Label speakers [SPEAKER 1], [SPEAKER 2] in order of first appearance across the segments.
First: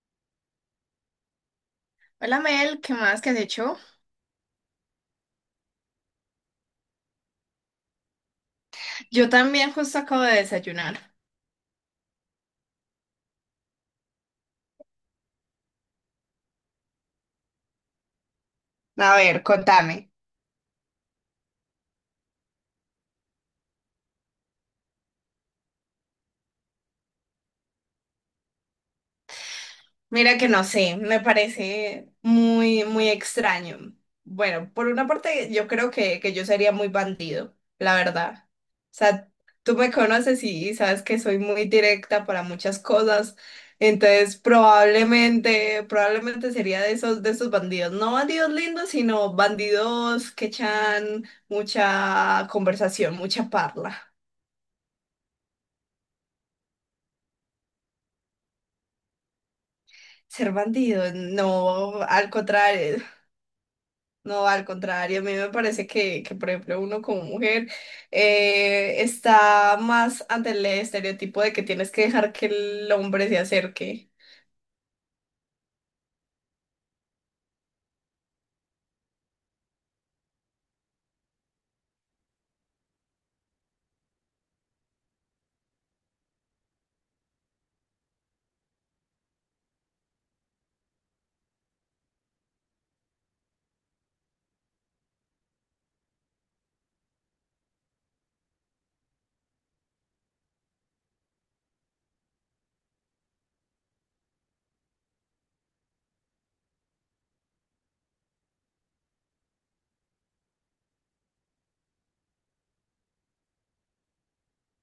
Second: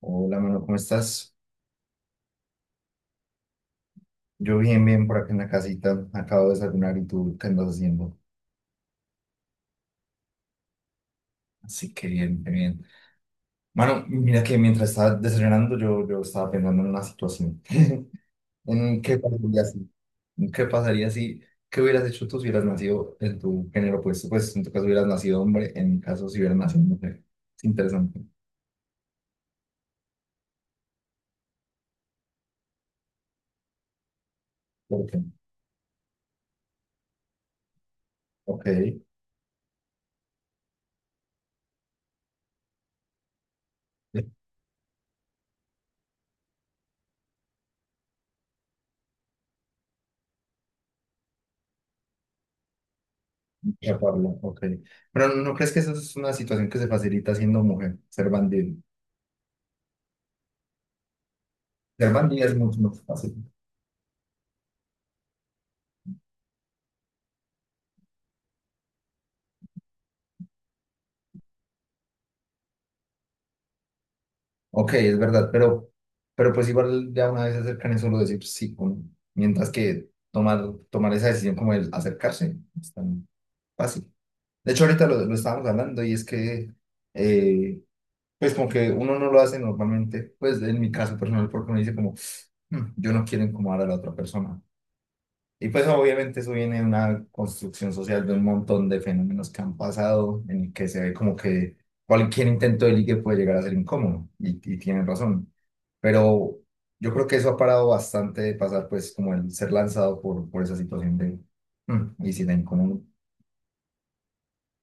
[SPEAKER 1] Hola, Manuel, ¿cómo estás?
[SPEAKER 2] Hola Mel, ¿qué más? ¿Qué has hecho?
[SPEAKER 1] Yo bien, bien, por acá en la casita. Acabo de desayunar y tú, ¿qué andas haciendo?
[SPEAKER 2] Yo también justo acabo de desayunar.
[SPEAKER 1] Así que bien, qué bien. Mano, mira que mientras estaba desayunando yo estaba pensando en una situación. ¿En
[SPEAKER 2] A
[SPEAKER 1] qué
[SPEAKER 2] ver,
[SPEAKER 1] pasaría si?
[SPEAKER 2] contame.
[SPEAKER 1] ¿En qué pasaría si? ¿Qué hubieras hecho tú si hubieras nacido en tu género opuesto? Pues en tu caso hubieras nacido hombre, en mi caso si hubieras nacido mujer. Es interesante.
[SPEAKER 2] Mira que no sé, me parece muy, muy extraño. Bueno, por
[SPEAKER 1] ¿Por
[SPEAKER 2] una
[SPEAKER 1] qué?
[SPEAKER 2] parte yo creo que yo sería muy bandido, la verdad.
[SPEAKER 1] Ok.
[SPEAKER 2] O sea, tú me conoces y sabes que soy muy directa para muchas cosas, entonces probablemente sería de esos bandidos. No bandidos lindos, sino bandidos que echan mucha conversación, mucha
[SPEAKER 1] Ya,
[SPEAKER 2] parla.
[SPEAKER 1] Pablo, ok. Pero ¿no crees que esa es una situación que se facilita siendo mujer, ser bandido?
[SPEAKER 2] Ser bandido, no, al
[SPEAKER 1] Garbandia es mucho
[SPEAKER 2] contrario,
[SPEAKER 1] más fácil.
[SPEAKER 2] no, al contrario, a mí me parece que por ejemplo, uno como mujer está más ante el estereotipo de que tienes que dejar que el hombre se acerque.
[SPEAKER 1] Ok, es verdad, pero pues igual ya una vez se acercan es solo decir pues, sí, mientras que tomar esa decisión como el acercarse es tan fácil. De hecho, ahorita lo estábamos hablando y es que, eh, pues como que uno no lo hace normalmente, pues en mi caso personal, porque uno dice como, yo no quiero incomodar a la otra persona". Y pues obviamente eso viene de una construcción social de un montón de fenómenos que han pasado, en el que se ve como que cualquier intento de ligue puede llegar a ser incómodo, y tienen razón. Pero yo creo que eso ha parado bastante de pasar, pues como el ser lanzado por esa situación de... "Mm, ¿y si la incómodo?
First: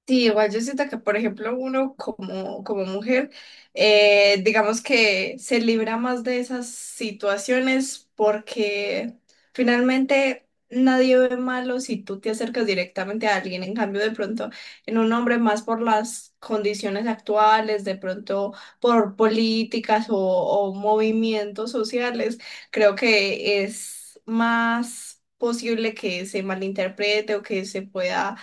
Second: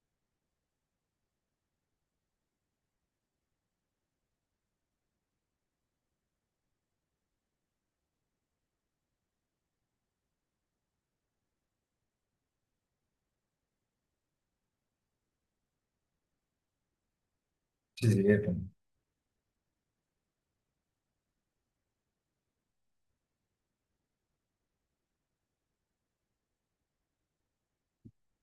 [SPEAKER 2] Sí, igual yo siento que, por ejemplo, uno como, como mujer, digamos que se libra más de esas situaciones porque finalmente nadie ve malo si tú te acercas directamente a alguien. En cambio, de pronto, en un hombre más por las condiciones actuales, de
[SPEAKER 1] Sí, sí, epa".
[SPEAKER 2] pronto por políticas o movimientos sociales, creo que es más posible que se malinterprete o que se pueda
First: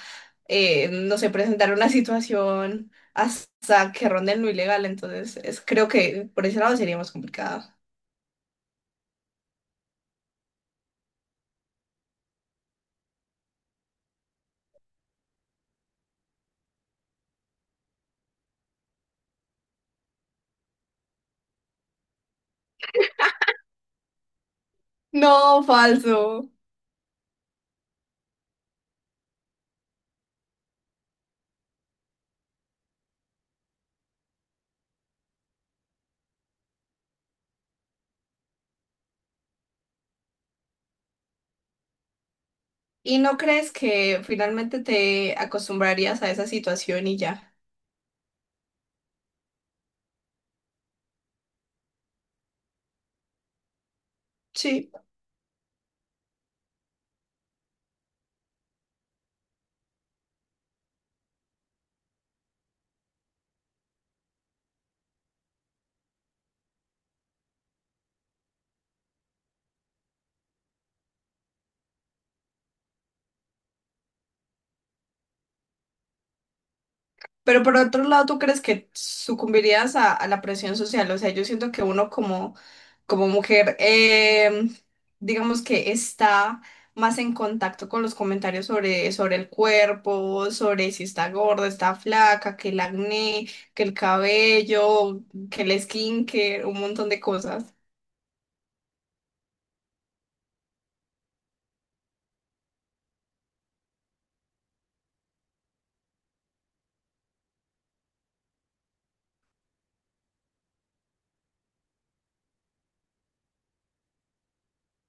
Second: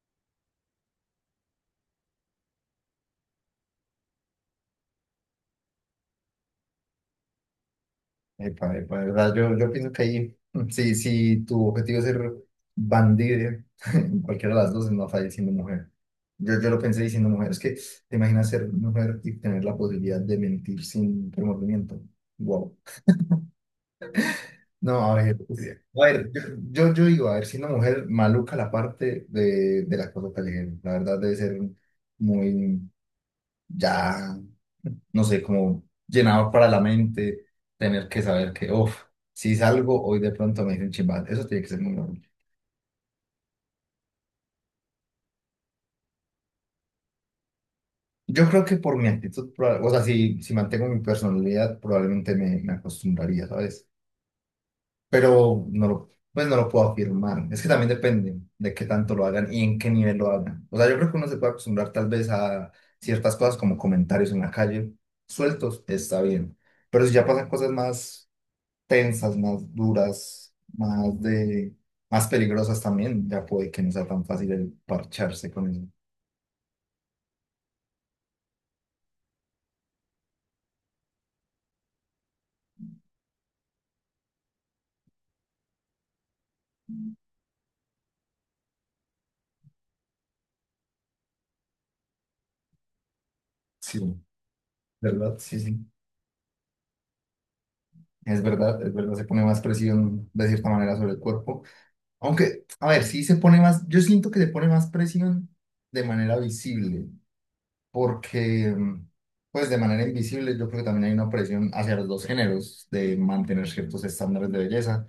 [SPEAKER 2] no sé, presentar una situación hasta que ronde en lo ilegal. Entonces, es, creo que por ese lado sería más complicado.
[SPEAKER 1] Epa, epa, de verdad, yo pienso que ahí, sí, sí, tu objetivo es ser bandida, en cualquiera de las dos, no falla siendo mujer. Yo lo pensé diciendo mujer, es que te imaginas ser mujer y tener la posibilidad de mentir sin remordimiento. Wow. No, a ver,
[SPEAKER 2] No,
[SPEAKER 1] sí. A ver,
[SPEAKER 2] falso.
[SPEAKER 1] yo digo, a ver, siendo mujer, maluca la parte de las cosas callejeras. La verdad debe ser muy, ya, no sé, como llenador para la mente, tener que saber que, uff, si salgo hoy de pronto me dicen chimbal, eso tiene que ser muy normal.
[SPEAKER 2] ¿Y no crees que finalmente te acostumbrarías a esa situación y ya?
[SPEAKER 1] Yo creo que por mi actitud, o sea, si mantengo mi personalidad, probablemente me acostumbraría, ¿sabes?
[SPEAKER 2] Sí.
[SPEAKER 1] Pero no lo, pues no lo puedo afirmar. Es que también depende de qué tanto lo hagan y en qué nivel lo hagan. O sea, yo creo que uno se puede acostumbrar tal vez a ciertas cosas como comentarios en la calle, sueltos, está bien. Pero si ya pasan cosas más tensas, más duras, más de, más peligrosas también, ya puede que no sea tan fácil el parcharse con eso.
[SPEAKER 2] Pero por otro lado, ¿tú crees que sucumbirías a la presión social? O sea, yo siento que uno como, como mujer, digamos que está más en contacto con los comentarios sobre, sobre el cuerpo, sobre si está gorda, está flaca, que el acné, que el
[SPEAKER 1] Sí,
[SPEAKER 2] cabello,
[SPEAKER 1] ¿verdad? Sí,
[SPEAKER 2] que el
[SPEAKER 1] sí.
[SPEAKER 2] skincare, un montón de cosas.
[SPEAKER 1] Es verdad, se pone más presión de cierta manera sobre el cuerpo. Aunque, a ver, sí se pone más, yo siento que se pone más presión de manera visible, porque, pues de manera invisible, yo creo que también hay una presión hacia los dos géneros de mantener ciertos estándares de belleza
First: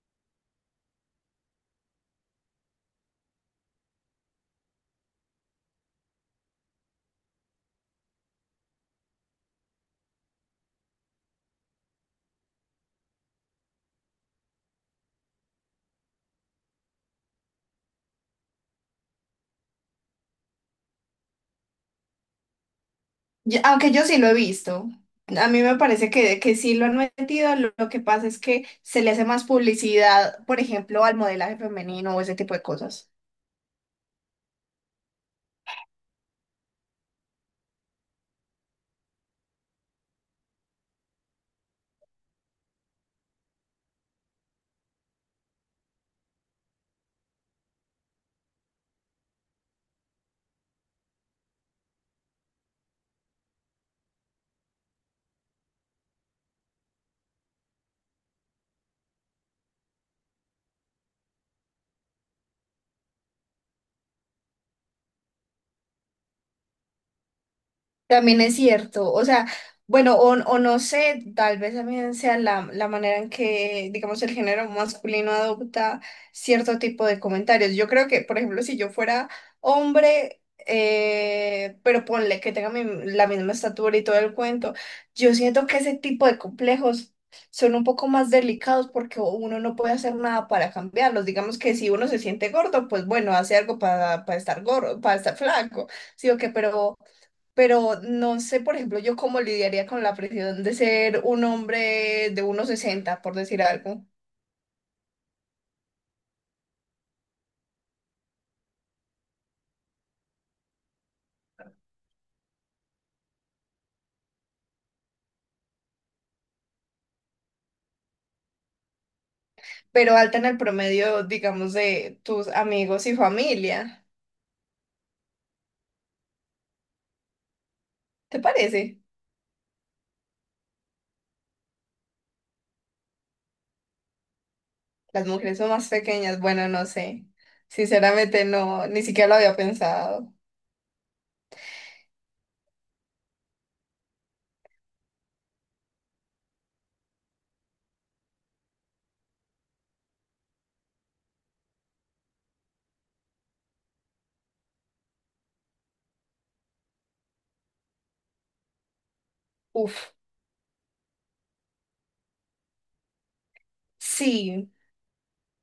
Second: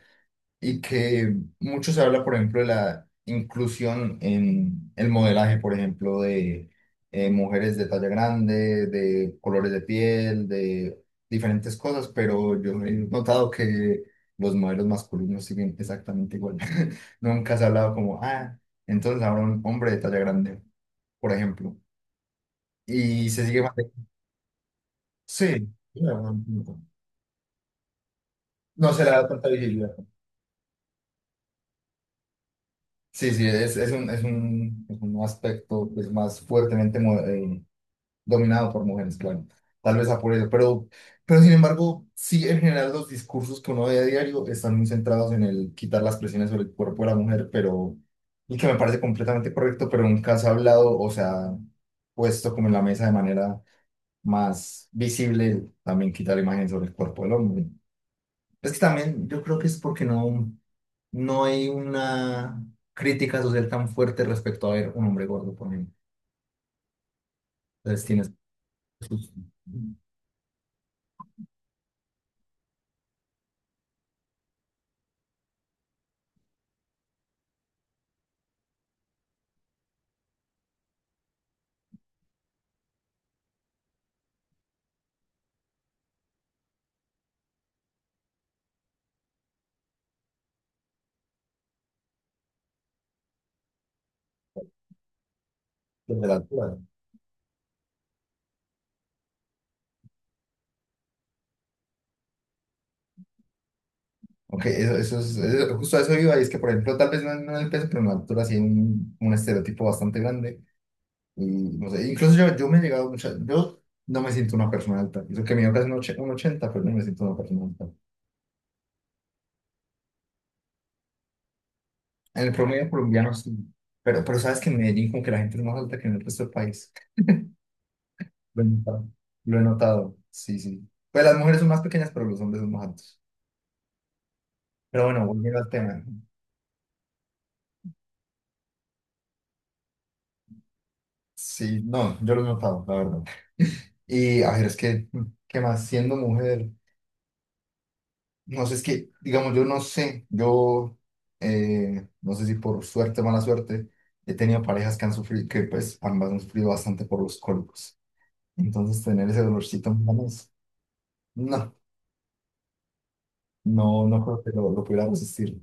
[SPEAKER 1] y que mucho se habla, por ejemplo, de la inclusión en el modelaje, por ejemplo, de mujeres de talla grande, de colores de piel, de diferentes cosas, pero yo he notado que los modelos masculinos siguen exactamente igual. Nunca se ha hablado como, ah, entonces ahora un hombre de talla grande, por ejemplo. Y se
[SPEAKER 2] Yo-
[SPEAKER 1] sigue
[SPEAKER 2] Aunque yo
[SPEAKER 1] manteniendo.
[SPEAKER 2] sí lo he visto. A mí
[SPEAKER 1] Sí.
[SPEAKER 2] me parece que,
[SPEAKER 1] No
[SPEAKER 2] que sí lo han metido. Lo que pasa es que
[SPEAKER 1] no
[SPEAKER 2] se
[SPEAKER 1] se le
[SPEAKER 2] le hace
[SPEAKER 1] da
[SPEAKER 2] más
[SPEAKER 1] tanta visibilidad.
[SPEAKER 2] publicidad, por ejemplo, al modelaje femenino o ese tipo de cosas.
[SPEAKER 1] Sí, sí, es un, es un, es un aspecto pues, más fuertemente dominado por mujeres, claro. Tal vez a por eso, pero sin embargo, sí, en general los discursos que uno ve a diario están muy centrados en el quitar las presiones sobre el cuerpo de la mujer, pero, y que me parece completamente correcto, pero nunca se ha hablado, o sea, puesto como en la mesa de manera más visible, también quitar la imagen sobre el cuerpo del hombre. Es que también yo creo que es porque no, no hay una crítica social tan fuerte respecto a ver un hombre gordo, por ejemplo. Entonces tienes
[SPEAKER 2] También es cierto, o
[SPEAKER 1] sus-
[SPEAKER 2] sea, bueno, o no sé, tal vez también sea la manera en que, digamos, el género masculino adopta cierto tipo de comentarios. Yo creo que, por ejemplo, si yo fuera hombre, pero ponle que tenga mi- la misma estatura y todo el cuento, yo siento que ese tipo de complejos son un poco más delicados porque uno no puede hacer nada para cambiarlos. Digamos que si uno se siente gordo, pues bueno, hace algo para estar gordo, para estar flaco,
[SPEAKER 1] desde
[SPEAKER 2] sí
[SPEAKER 1] la
[SPEAKER 2] o qué,
[SPEAKER 1] altura.
[SPEAKER 2] pero no sé, por ejemplo, yo cómo lidiaría con la presión de ser un hombre de 1,60, por decir algo,
[SPEAKER 1] Ok, eso es, justo a eso iba, y es que, por ejemplo, tal vez no, no en el peso, pero en la altura sí hay un estereotipo bastante grande. Y no sé, incluso yo, yo me he llegado mucho, yo no me siento una persona alta. Eso que mido casi un un 80 pero no me siento una persona alta.
[SPEAKER 2] pero alta en el promedio, digamos, de
[SPEAKER 1] En
[SPEAKER 2] tus
[SPEAKER 1] el promedio
[SPEAKER 2] amigos y
[SPEAKER 1] colombiano sí.
[SPEAKER 2] familia.
[SPEAKER 1] Pero sabes que en Medellín como que la gente es más alta que en el resto del país.
[SPEAKER 2] ¿Te
[SPEAKER 1] Lo he
[SPEAKER 2] parece?
[SPEAKER 1] notado. Lo he notado, sí, sí. Pues las mujeres son más pequeñas, pero los hombres son más altos. Pero bueno,
[SPEAKER 2] Las mujeres
[SPEAKER 1] volviendo al
[SPEAKER 2] son más
[SPEAKER 1] tema.
[SPEAKER 2] pequeñas, bueno, no sé. Sinceramente no, ni siquiera lo había pensado.
[SPEAKER 1] Sí, no, yo lo he notado, la verdad. Y a ver, es que, ¿qué más? Siendo mujer, no sé, es que, digamos, yo no sé, no sé si por suerte o mala suerte, he tenido parejas que han sufrido, que pues ambas han sufrido bastante por los cólicos. Entonces, tener ese dolorcito en
[SPEAKER 2] Uf,
[SPEAKER 1] manos, no, no, no creo que
[SPEAKER 2] sí.
[SPEAKER 1] lo pudiera resistir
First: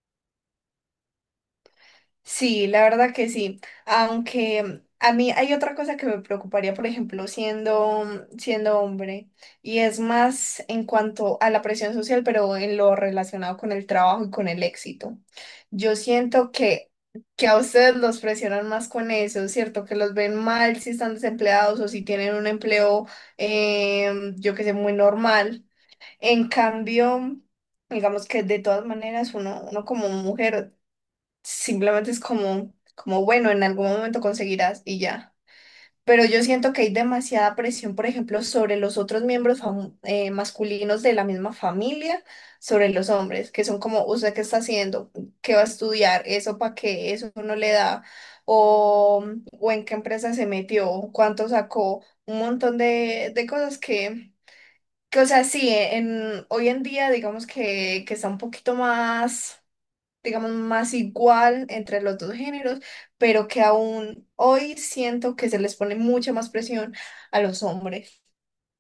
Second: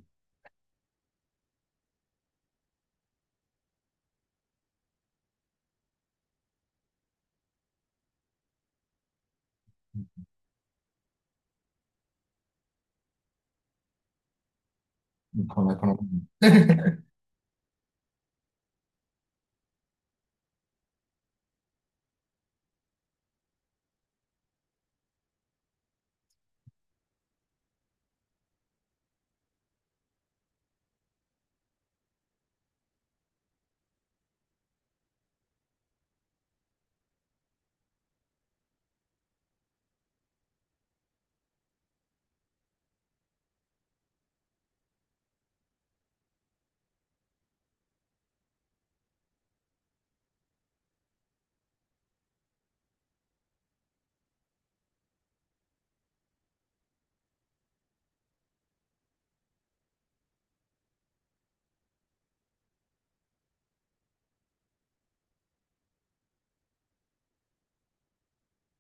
[SPEAKER 2] Sí, la verdad que sí. Aunque a mí hay otra cosa que me preocuparía, por ejemplo, siendo, siendo hombre, y es más en cuanto a la presión social, pero en lo relacionado con el trabajo y con el éxito.
[SPEAKER 1] con la
[SPEAKER 2] Yo
[SPEAKER 1] economía.
[SPEAKER 2] siento que, que a ustedes los presionan más con eso, ¿cierto? Que los ven mal si están desempleados o si tienen un empleo, yo que sé, muy normal. En cambio... Digamos que de todas maneras uno como mujer simplemente es como, como, bueno, en algún momento conseguirás y ya. Pero yo siento que hay demasiada presión, por ejemplo, sobre los otros miembros fam- masculinos de la misma familia, sobre los hombres, que son como, ¿usted qué está haciendo? ¿Qué va a estudiar? ¿Eso para qué? ¿Eso no le da? ¿O, o en qué empresa se metió? ¿Cuánto sacó? Un montón de cosas que, o sea, sí, en, hoy en día digamos que está un poquito más digamos, más igual entre los dos géneros, pero que aún hoy siento que se les pone mucha más presión a los hombres.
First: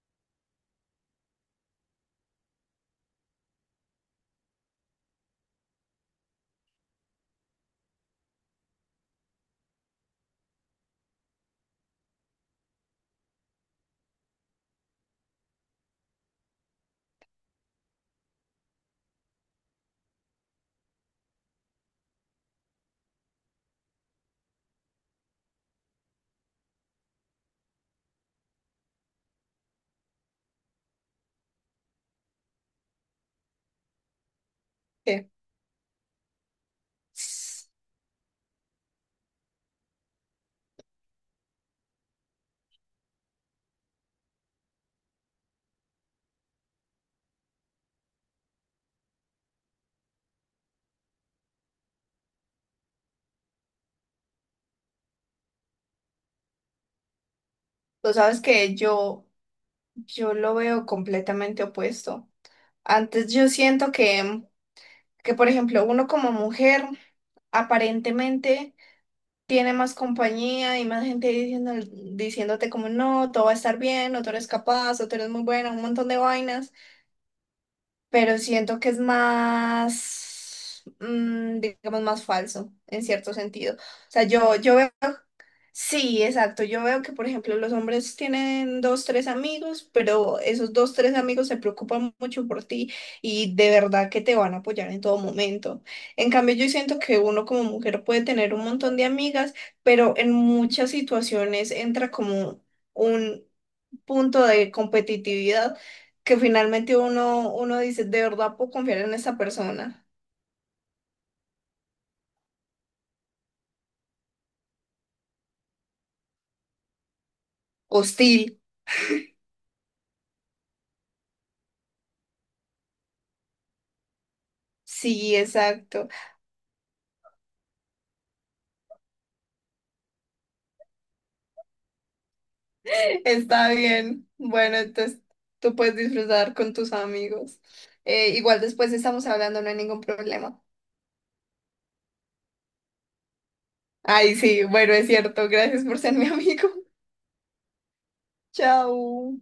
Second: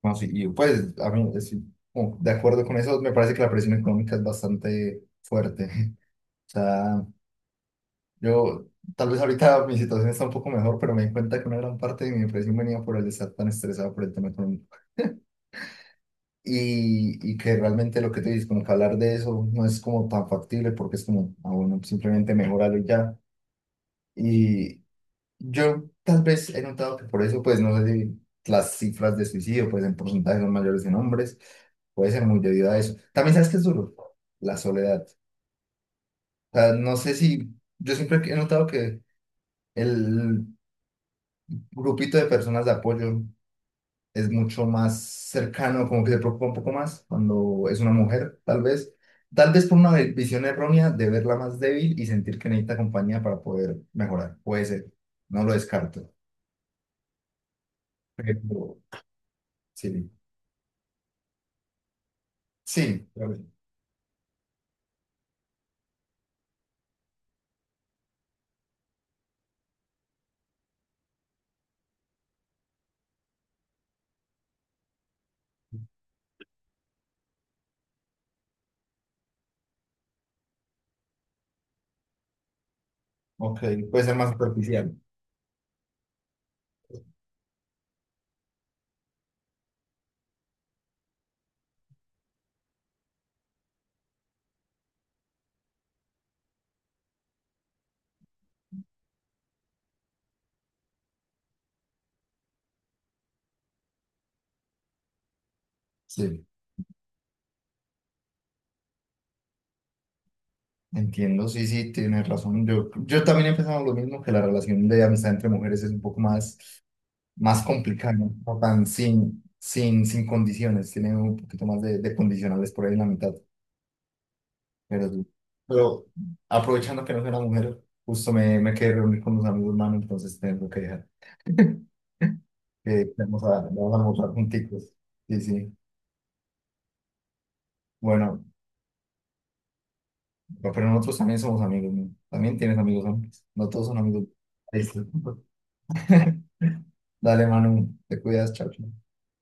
[SPEAKER 1] No, sí, y pues a mí, estoy como de acuerdo con eso, me parece que la presión económica es bastante fuerte. O sea, yo tal vez ahorita mi situación está un poco mejor, pero me di cuenta que una gran parte de mi depresión venía por el estar tan estresado por el tema económico. Y que realmente lo que te dices, como que hablar de eso no es como tan factible porque es como, ah, bueno, simplemente mejorarlo y ya. Y, yo tal vez he notado que por eso, pues no sé si las cifras de suicidio, pues en porcentaje son mayores en hombres, puede ser muy debido a eso. También sabes que es duro, la soledad.
[SPEAKER 2] que
[SPEAKER 1] O sea, no sé si,
[SPEAKER 2] s-
[SPEAKER 1] yo siempre he notado que el grupito de personas de apoyo es mucho más cercano, como que se preocupa un poco más cuando es una mujer, tal vez. Tal vez por una visión errónea de verla más débil y sentir que necesita compañía para poder mejorar. Puede ser, no lo descarto.
[SPEAKER 2] Tú sabes que
[SPEAKER 1] Pero,
[SPEAKER 2] yo,
[SPEAKER 1] sí.
[SPEAKER 2] yo lo veo completamente opuesto.
[SPEAKER 1] Sí, está
[SPEAKER 2] Antes yo
[SPEAKER 1] bien.
[SPEAKER 2] siento que, por ejemplo, uno como mujer aparentemente tiene más compañía y más gente diciendo, diciéndote como no, todo va a estar bien, o tú eres capaz, o tú eres muy buena, un montón de vainas. Pero siento que es más, digamos, más falso en cierto
[SPEAKER 1] Ok,
[SPEAKER 2] sentido. O
[SPEAKER 1] puede ser
[SPEAKER 2] sea,
[SPEAKER 1] más
[SPEAKER 2] yo veo,
[SPEAKER 1] superficial.
[SPEAKER 2] sí, exacto, yo veo que, por ejemplo, los hombres tienen dos, tres amigos, pero esos dos, tres amigos se preocupan mucho por ti y de verdad que te van a apoyar en todo momento. En cambio, yo siento que uno como mujer puede tener un montón de amigas, pero en muchas situaciones entra como... un punto de competitividad que
[SPEAKER 1] Sí,
[SPEAKER 2] finalmente uno dice, ¿de verdad puedo confiar en esa persona?
[SPEAKER 1] entiendo, sí, sí, tienes razón. Yo también he pensado lo mismo, que la relación de amistad entre mujeres es un poco más, más complicada, ¿no?
[SPEAKER 2] Hostil.
[SPEAKER 1] No tan sin condiciones, tiene un poquito más de condicionales por ahí en la mitad. Pero, sí.
[SPEAKER 2] Sí,
[SPEAKER 1] Pero
[SPEAKER 2] exacto.
[SPEAKER 1] aprovechando que no soy una mujer, justo me quedé reunir con unos amigos, hermano, entonces tengo que dejar. Que vamos a,
[SPEAKER 2] Está
[SPEAKER 1] vamos a
[SPEAKER 2] bien.
[SPEAKER 1] almorzar
[SPEAKER 2] Bueno,
[SPEAKER 1] juntitos.
[SPEAKER 2] entonces
[SPEAKER 1] Sí,
[SPEAKER 2] tú
[SPEAKER 1] sí.
[SPEAKER 2] puedes disfrutar con tus amigos.
[SPEAKER 1] Bueno,
[SPEAKER 2] Igual después estamos hablando, no hay ningún problema.
[SPEAKER 1] no, pero nosotros también somos amigos, ¿no? También tienes amigos hombres. No todos son amigos.
[SPEAKER 2] Ay, sí, bueno,
[SPEAKER 1] Listo.
[SPEAKER 2] es cierto. Gracias por ser mi amigo.
[SPEAKER 1] Dale, Manu, te cuidas, chao. Chao.
[SPEAKER 2] Chao.